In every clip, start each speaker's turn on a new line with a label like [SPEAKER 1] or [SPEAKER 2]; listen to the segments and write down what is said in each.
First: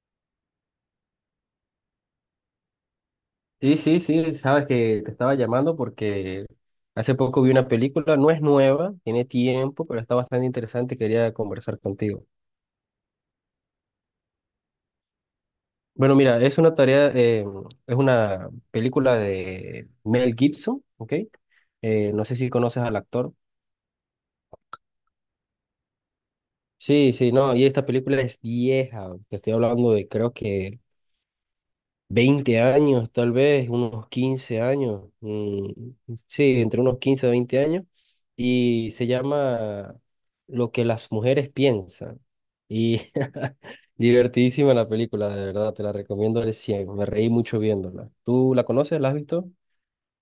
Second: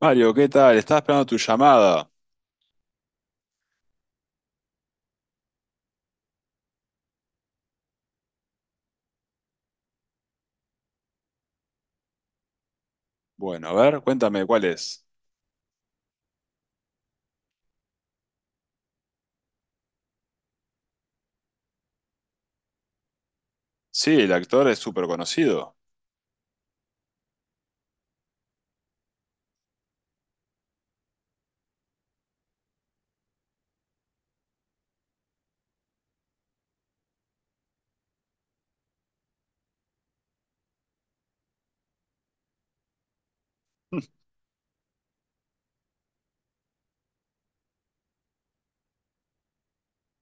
[SPEAKER 1] Mario, ¿qué tal? Estaba esperando tu llamada.
[SPEAKER 2] Sí, sí, sí, sabes que te estaba llamando porque hace poco vi una película, no es nueva, tiene tiempo, pero está bastante interesante y quería conversar contigo.
[SPEAKER 1] Bueno, a ver, cuéntame cuál es.
[SPEAKER 2] Bueno, mira, es una tarea, es una película de Mel Gibson, ¿ok? No sé si conoces al actor.
[SPEAKER 1] Sí, el actor es súper conocido.
[SPEAKER 2] Sí, sí, no, y esta película es vieja, te estoy hablando de creo que 20 años, tal vez, unos 15 años, mm, sí, entre unos 15 a 20 años, y se llama Lo que las mujeres piensan. Y divertidísima la película, de verdad, te la recomiendo al cien, me reí mucho viéndola. ¿Tú la conoces? ¿La has visto?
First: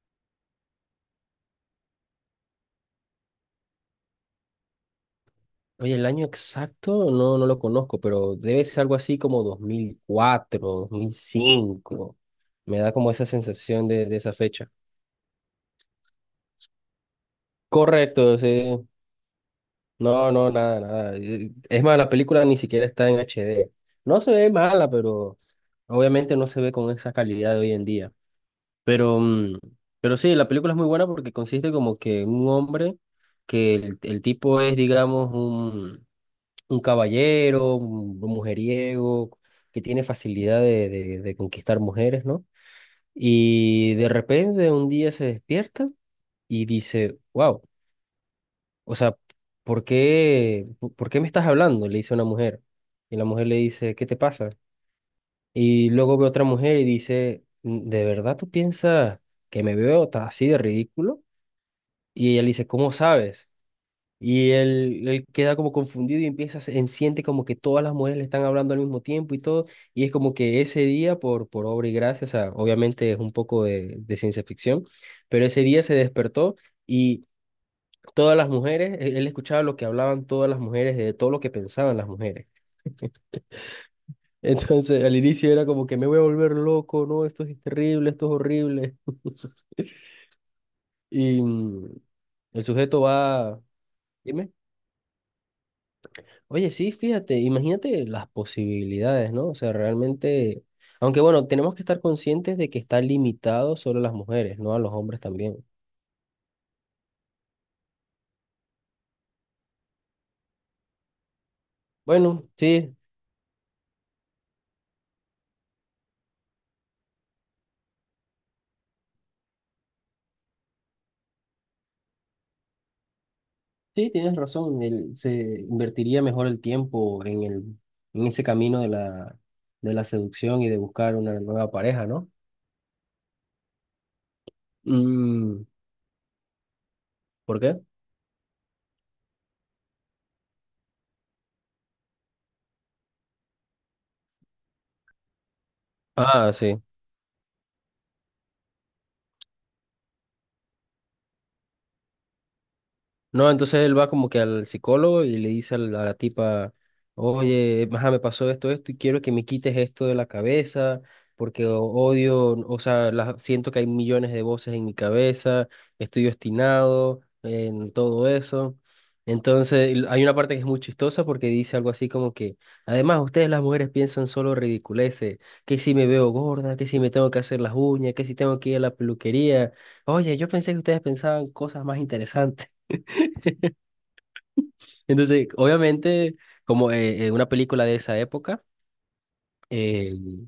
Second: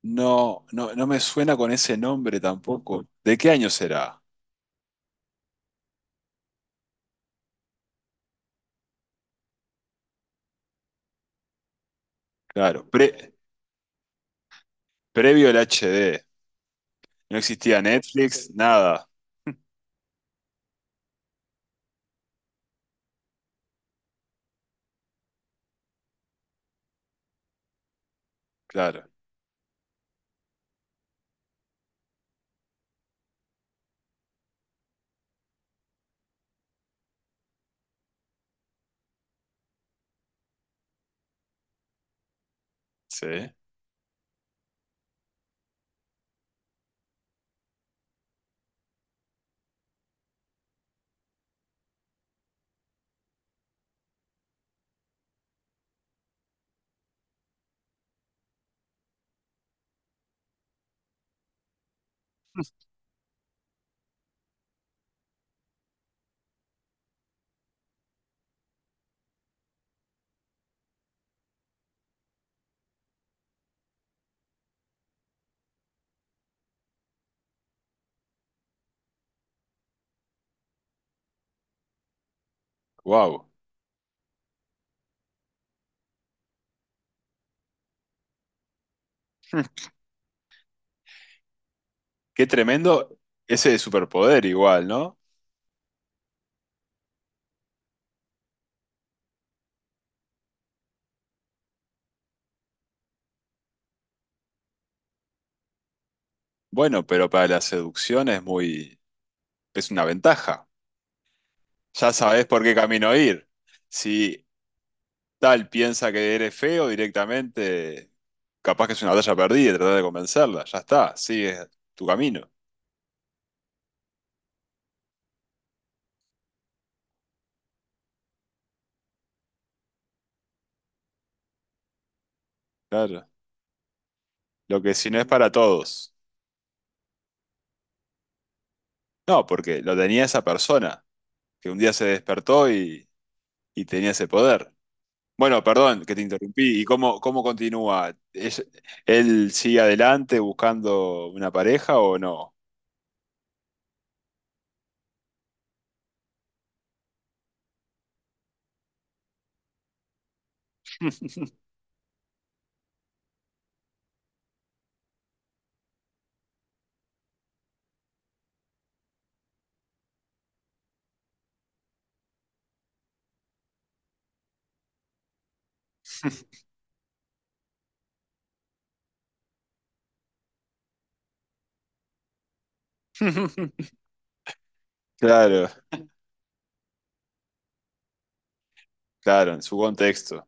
[SPEAKER 1] No, no, no me suena con ese nombre tampoco. ¿De qué año será?
[SPEAKER 2] Oye, el año exacto no lo conozco, pero debe ser algo así como 2004, 2005. Me
[SPEAKER 1] Claro,
[SPEAKER 2] da como esa
[SPEAKER 1] pre-
[SPEAKER 2] sensación de esa fecha.
[SPEAKER 1] previo al HD. No existía
[SPEAKER 2] Correcto,
[SPEAKER 1] Netflix,
[SPEAKER 2] sí,
[SPEAKER 1] nada.
[SPEAKER 2] no, no, nada, nada. Es más, la película ni siquiera está en HD. No se ve mala, pero obviamente no se ve con esa calidad de hoy en día.
[SPEAKER 1] Claro,
[SPEAKER 2] Pero, pero sí, la película es muy buena porque consiste como que en un hombre, que el tipo es, digamos, un caballero, un mujeriego, que tiene facilidad de conquistar mujeres, ¿no?
[SPEAKER 1] sí.
[SPEAKER 2] Y de repente un día se despierta y dice, wow. O sea, por qué me estás hablando? Le dice una mujer. Y la mujer le dice, ¿qué te pasa? Y luego ve otra mujer y dice, "Mm, ¿de verdad tú piensas que me veo así de ridículo? Y ella le dice, ¿cómo sabes? Y él queda como confundido y empieza, siente como que todas las mujeres le están hablando al mismo tiempo y todo. Y es como que ese día, por obra y gracia, o sea, obviamente es un poco de ciencia ficción, pero ese día se despertó. Y todas las mujeres, él escuchaba lo que hablaban todas las mujeres, de todo lo que pensaban las mujeres.
[SPEAKER 1] Wow.
[SPEAKER 2] Entonces, al inicio era como que me voy a volver loco, no, esto es terrible, esto es horrible. Y
[SPEAKER 1] Qué
[SPEAKER 2] el sujeto
[SPEAKER 1] tremendo
[SPEAKER 2] va,
[SPEAKER 1] ese superpoder
[SPEAKER 2] dime,
[SPEAKER 1] igual, ¿no?
[SPEAKER 2] oye, sí, fíjate, imagínate las posibilidades, ¿no? O sea, realmente, aunque bueno, tenemos que estar conscientes de que está limitado solo a las mujeres, no a los hombres también.
[SPEAKER 1] Bueno, pero para la seducción es muy, es una ventaja. Ya sabes
[SPEAKER 2] Bueno,
[SPEAKER 1] por qué
[SPEAKER 2] sí,
[SPEAKER 1] camino ir. Si tal piensa que eres feo directamente, capaz que es una batalla perdida y tratar de convencerla, ya está, sigue tu camino.
[SPEAKER 2] sí, tienes razón. El, se invertiría mejor el tiempo en el, en ese camino de la seducción y de buscar una nueva pareja, ¿no?
[SPEAKER 1] Claro. Lo que si no es para
[SPEAKER 2] Mm,
[SPEAKER 1] todos.
[SPEAKER 2] ¿por qué?
[SPEAKER 1] No, porque lo tenía esa persona, que un día se despertó y tenía ese poder. Bueno, perdón que te
[SPEAKER 2] Ah,
[SPEAKER 1] interrumpí.
[SPEAKER 2] sí.
[SPEAKER 1] ¿Y cómo, cómo continúa? ¿Es- ¿Él sigue adelante buscando una pareja o no?
[SPEAKER 2] No, entonces él va como que al psicólogo y le dice a a la tipa, oye, ajá, me pasó esto, esto, y quiero que me quites esto de la cabeza, porque odio, o sea, la- siento que hay millones de voces en mi cabeza, estoy obstinado en todo eso. Entonces, y hay una parte que es muy chistosa porque dice algo así como que, además, ustedes las mujeres piensan solo ridiculeces, que si me veo gorda, que si me tengo que hacer las uñas, que si tengo que ir a la peluquería. Oye, yo pensé que ustedes pensaban cosas más interesantes. Entonces,
[SPEAKER 1] Claro,
[SPEAKER 2] obviamente, como una película de esa época,
[SPEAKER 1] claro, en su
[SPEAKER 2] eh,
[SPEAKER 1] contexto.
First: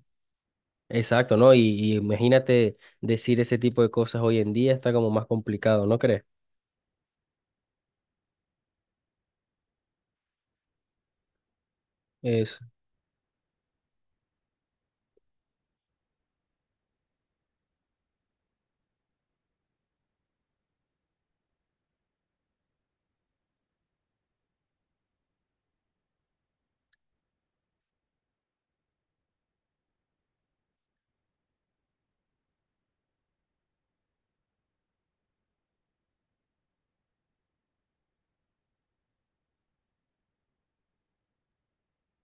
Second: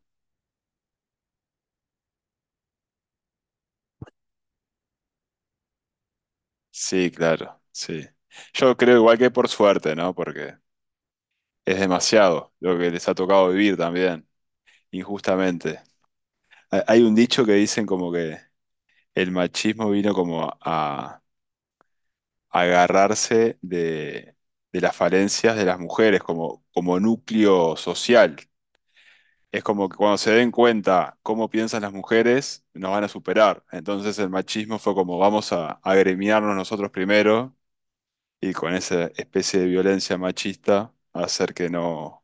[SPEAKER 2] exacto, ¿no? Y imagínate decir ese tipo de cosas hoy en día está como más complicado, ¿no crees?
[SPEAKER 1] Sí, claro, sí. Yo creo igual que por suerte, ¿no? Porque es demasiado
[SPEAKER 2] Es,
[SPEAKER 1] lo que les ha tocado vivir también, injustamente. Hay un dicho que dicen como que el machismo vino como a agarrarse de las falencias de las mujeres como, como núcleo social. Es como que cuando se den cuenta cómo piensan las mujeres, nos van a superar. Entonces el machismo fue como vamos a agremiarnos nosotros primero y con esa especie de violencia machista hacer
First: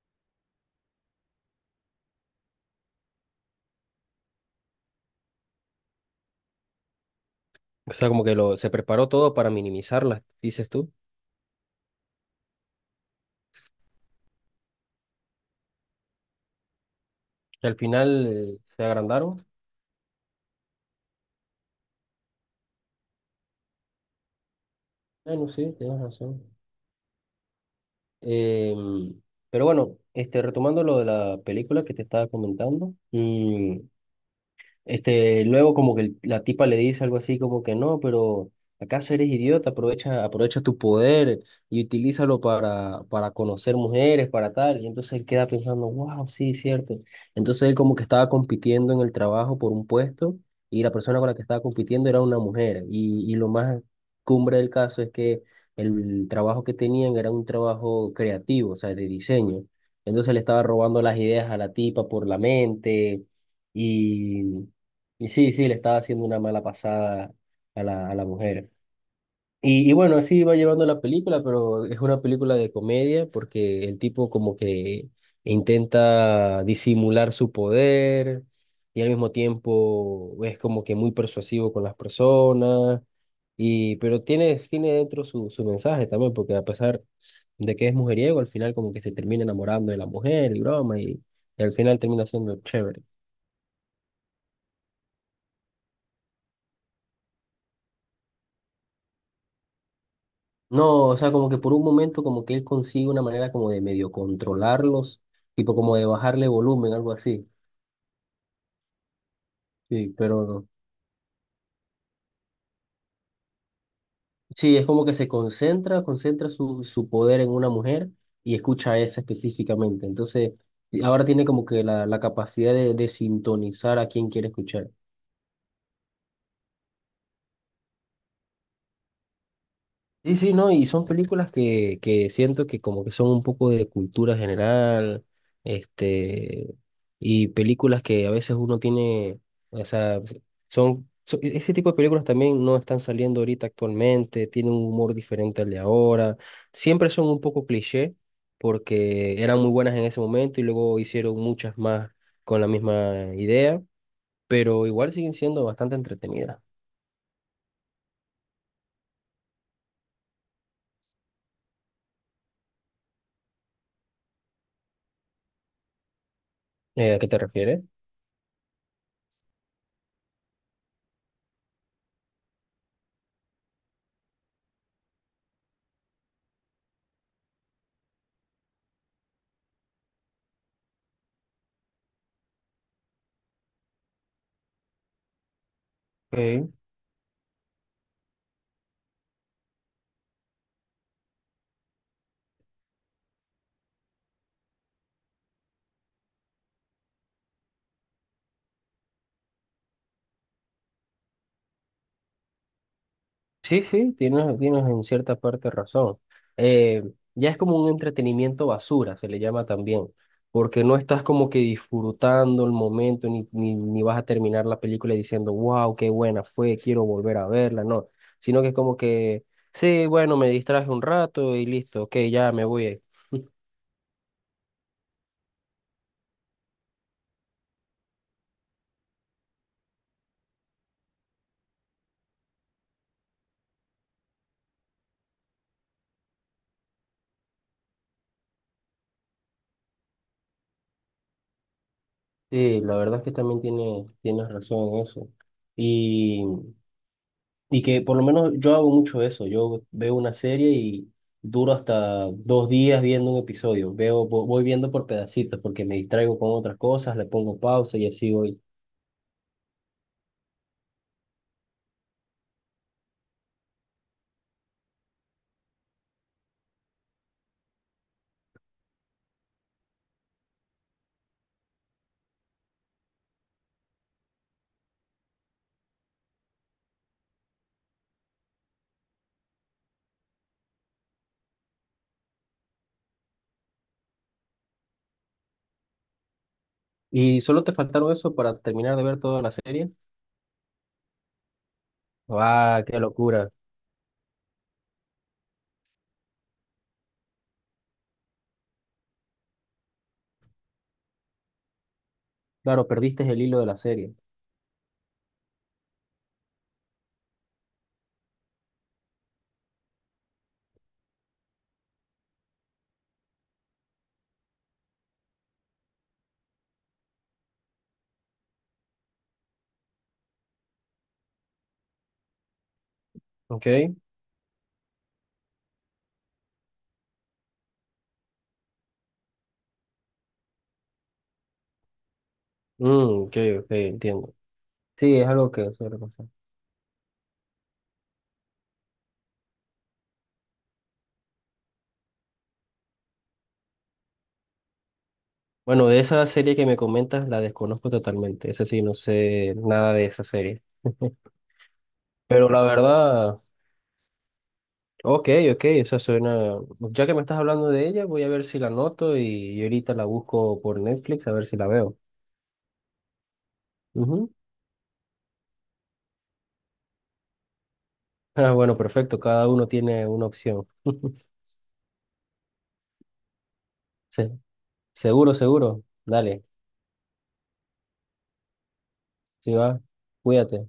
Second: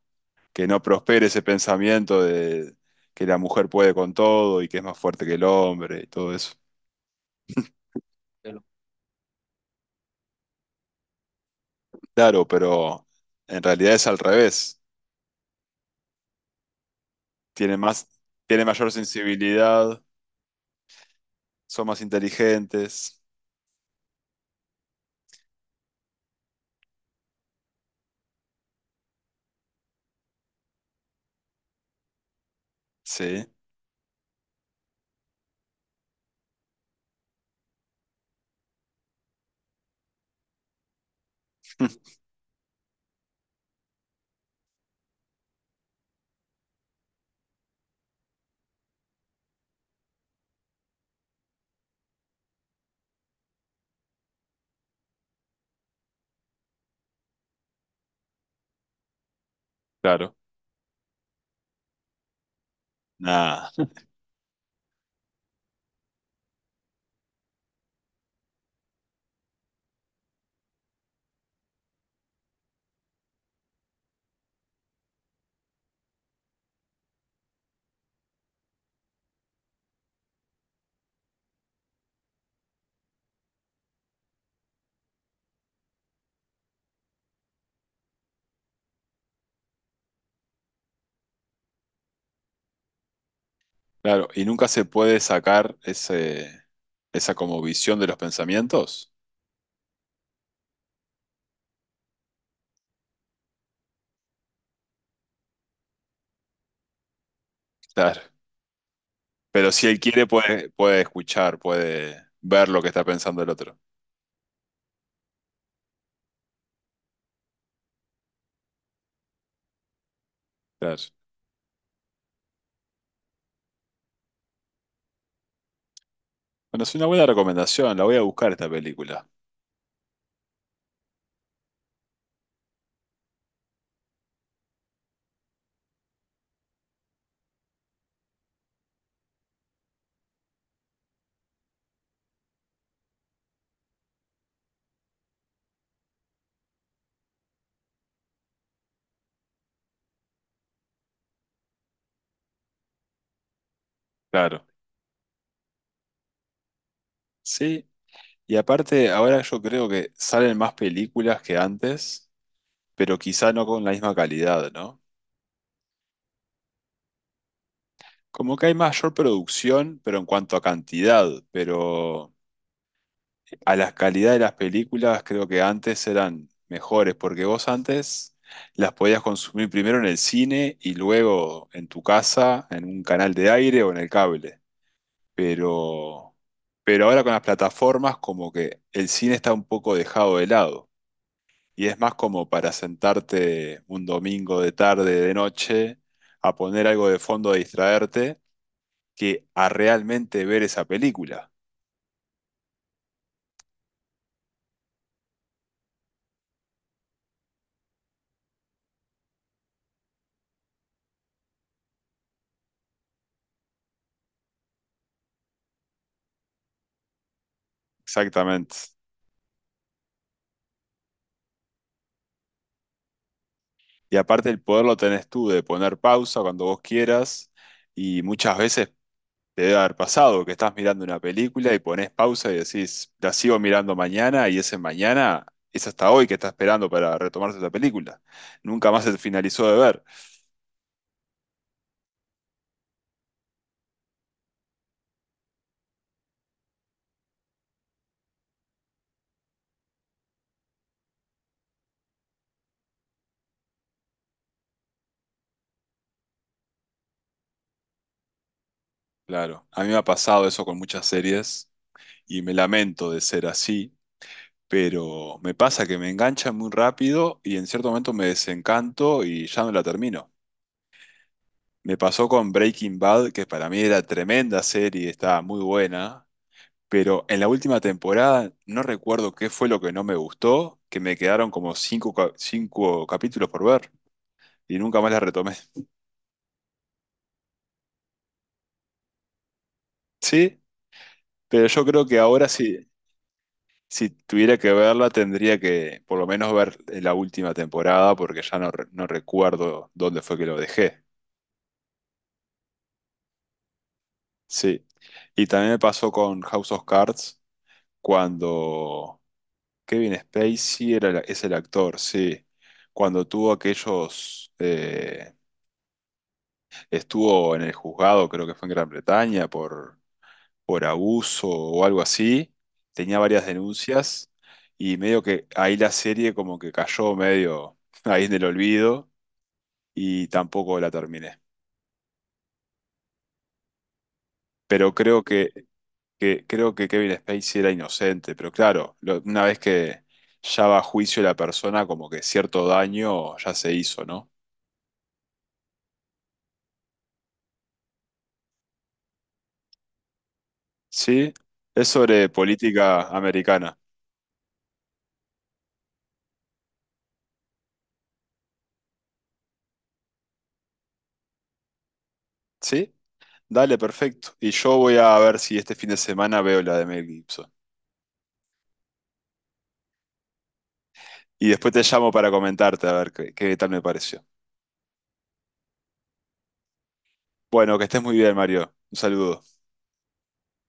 [SPEAKER 1] que no prospere ese pensamiento de que la mujer puede con todo y que es más fuerte que el hombre y todo eso.
[SPEAKER 2] o sea, como que
[SPEAKER 1] Claro.
[SPEAKER 2] se preparó todo para minimizarlas, dices tú.
[SPEAKER 1] Claro, pero en realidad es al revés.
[SPEAKER 2] Que
[SPEAKER 1] Tiene
[SPEAKER 2] al
[SPEAKER 1] más,
[SPEAKER 2] final
[SPEAKER 1] tiene
[SPEAKER 2] se
[SPEAKER 1] mayor
[SPEAKER 2] agrandaron.
[SPEAKER 1] sensibilidad, son más inteligentes.
[SPEAKER 2] Bueno, sí, tienes razón. Em, pero bueno, este, retomando lo de la película que te estaba comentando,
[SPEAKER 1] Sí,
[SPEAKER 2] mm, este, luego como que la tipa le dice algo así como que no, pero ¿acaso eres idiota? Aprovecha, aprovecha tu poder y utilízalo para conocer mujeres, para tal. Y entonces él queda pensando, wow, sí, cierto. Entonces él como que estaba compitiendo en el trabajo por un puesto y la persona con la que estaba compitiendo era una mujer. Y lo más cumbre del caso es que el trabajo que tenían era un trabajo creativo, o sea, de diseño. Entonces
[SPEAKER 1] claro.
[SPEAKER 2] le estaba robando las ideas a la tipa por la mente.
[SPEAKER 1] Nada,
[SPEAKER 2] Y sí, sí, le estaba haciendo una mala pasada a a la mujer. Y bueno, así va llevando la película, pero es una película de comedia porque el tipo como que intenta disimular su poder y al mismo tiempo es como que muy persuasivo con las personas, y, pero tiene dentro su mensaje también, porque a pesar de que es mujeriego, al final como que se termina enamorando de la mujer y broma y al final termina siendo chévere.
[SPEAKER 1] claro. ¿Y nunca se puede sacar ese, esa como visión de los pensamientos?
[SPEAKER 2] No, o sea, como que por un momento como que él consigue una manera como de medio controlarlos, tipo como de bajarle volumen, algo así.
[SPEAKER 1] Claro. Pero si él
[SPEAKER 2] Sí,
[SPEAKER 1] quiere,
[SPEAKER 2] pero no.
[SPEAKER 1] puede, puede escuchar, puede ver lo que está pensando el otro.
[SPEAKER 2] Sí, es como que se concentra, concentra su poder en una mujer y escucha a esa específicamente. Entonces, y
[SPEAKER 1] Claro.
[SPEAKER 2] ahora tiene como que la capacidad de sintonizar a quien quiere escuchar.
[SPEAKER 1] Bueno, es una buena recomendación, la voy a buscar esta película.
[SPEAKER 2] Sí, sí, no, y son películas que siento que como que son un poco de cultura general, este, y películas que a veces uno tiene, o sea, son, so- ese tipo de películas también no están saliendo ahorita actualmente, tienen un humor diferente al de ahora, siempre son un poco cliché, porque eran muy buenas en ese momento y luego hicieron muchas más con la misma idea,
[SPEAKER 1] Claro.
[SPEAKER 2] pero igual siguen siendo bastante entretenidas.
[SPEAKER 1] Sí, y aparte ahora yo creo que salen más películas que antes, pero quizá no con la misma calidad, ¿no?
[SPEAKER 2] ¿A qué te refieres?
[SPEAKER 1] Como que hay mayor producción, pero en cuanto a cantidad, pero a la calidad de las películas creo que antes eran mejores, porque vos antes las podías consumir primero en el cine y luego en tu casa, en un canal de aire o en el cable. pero, pero ahora con las plataformas como que el cine está un poco dejado de lado y es más como para sentarte un domingo de tarde, de noche, a poner algo de fondo a distraerte que a realmente ver esa película.
[SPEAKER 2] Sí, sí, tienes en cierta parte razón. Eh, ya es como un entretenimiento basura, se le llama también, porque no estás como que disfrutando el momento, ni vas a terminar la película diciendo, wow, qué buena fue, quiero volver a verla, no, sino que es
[SPEAKER 1] Exactamente.
[SPEAKER 2] como que, sí, bueno, me distraje un rato y listo, ok, ya me voy.
[SPEAKER 1] Y aparte el poder lo tenés tú de poner pausa cuando vos quieras y muchas veces te debe haber pasado que estás mirando una película y pones pausa y decís, la sigo mirando mañana, y ese mañana es hasta hoy que está esperando para retomarse la película. Nunca más se finalizó de ver.
[SPEAKER 2] Sí, la verdad es que también tienes razón en eso. Y que por lo menos yo hago mucho eso. Yo veo una serie y duro hasta 2 días viendo un episodio. Veo, voy viendo por pedacitos porque me distraigo con otras cosas, le pongo pausa y así voy.
[SPEAKER 1] Claro, a mí me ha pasado eso con muchas series y me lamento de ser así, pero me pasa que me engancha muy rápido y en cierto momento me desencanto y ya no la termino. Me pasó con Breaking Bad, que para mí era tremenda serie, estaba muy buena, pero en la última temporada no recuerdo qué fue lo que no me gustó, que me quedaron como cinco, cinco capítulos por ver y nunca más la retomé.
[SPEAKER 2] ¿Y solo te faltaron eso para terminar de ver toda la serie?
[SPEAKER 1] Sí, pero yo creo que ahora
[SPEAKER 2] ¡Ah,
[SPEAKER 1] sí,
[SPEAKER 2] qué locura!
[SPEAKER 1] si tuviera que verla tendría que por lo menos ver la última temporada porque ya no, no recuerdo dónde fue que lo dejé.
[SPEAKER 2] Claro, perdiste el hilo de la serie.
[SPEAKER 1] Sí. Y también me pasó con House of Cards cuando Kevin Spacey es el actor, sí. Cuando tuvo aquellos... estuvo en el juzgado, creo que fue en Gran Bretaña, por abuso o algo así. Tenía varias
[SPEAKER 2] ¿Ok?
[SPEAKER 1] denuncias y medio que ahí la serie como que cayó medio ahí en el olvido y tampoco la terminé.
[SPEAKER 2] Mm, ok, ok, entiendo.
[SPEAKER 1] Pero
[SPEAKER 2] Sí,
[SPEAKER 1] creo
[SPEAKER 2] es
[SPEAKER 1] que,
[SPEAKER 2] algo que suele pasar.
[SPEAKER 1] creo que Kevin Spacey era inocente, pero claro, lo- una vez que ya va a juicio la persona, como que cierto daño ya se hizo, ¿no?
[SPEAKER 2] Bueno, de esa serie que me comentas, la desconozco totalmente. Esa sí, no sé nada de esa serie.
[SPEAKER 1] Sí, es sobre
[SPEAKER 2] Pero la
[SPEAKER 1] política
[SPEAKER 2] verdad.
[SPEAKER 1] americana.
[SPEAKER 2] Ok, ok, esa suena. Ya que me estás hablando de ella, voy a ver si la anoto y ahorita la busco por Netflix a ver si la veo.
[SPEAKER 1] ¿Sí? Dale, perfecto.
[SPEAKER 2] Ujú.
[SPEAKER 1] Y yo voy a ver si este fin de semana veo la de Mel Gibson.
[SPEAKER 2] Ah, bueno, perfecto, cada uno tiene una opción.
[SPEAKER 1] Y después te llamo para comentarte a ver qué, qué tal me pareció.
[SPEAKER 2] Se- seguro, seguro. Dale,
[SPEAKER 1] Bueno, que estés muy bien, Mario. Un saludo.
[SPEAKER 2] sí va, cuídate.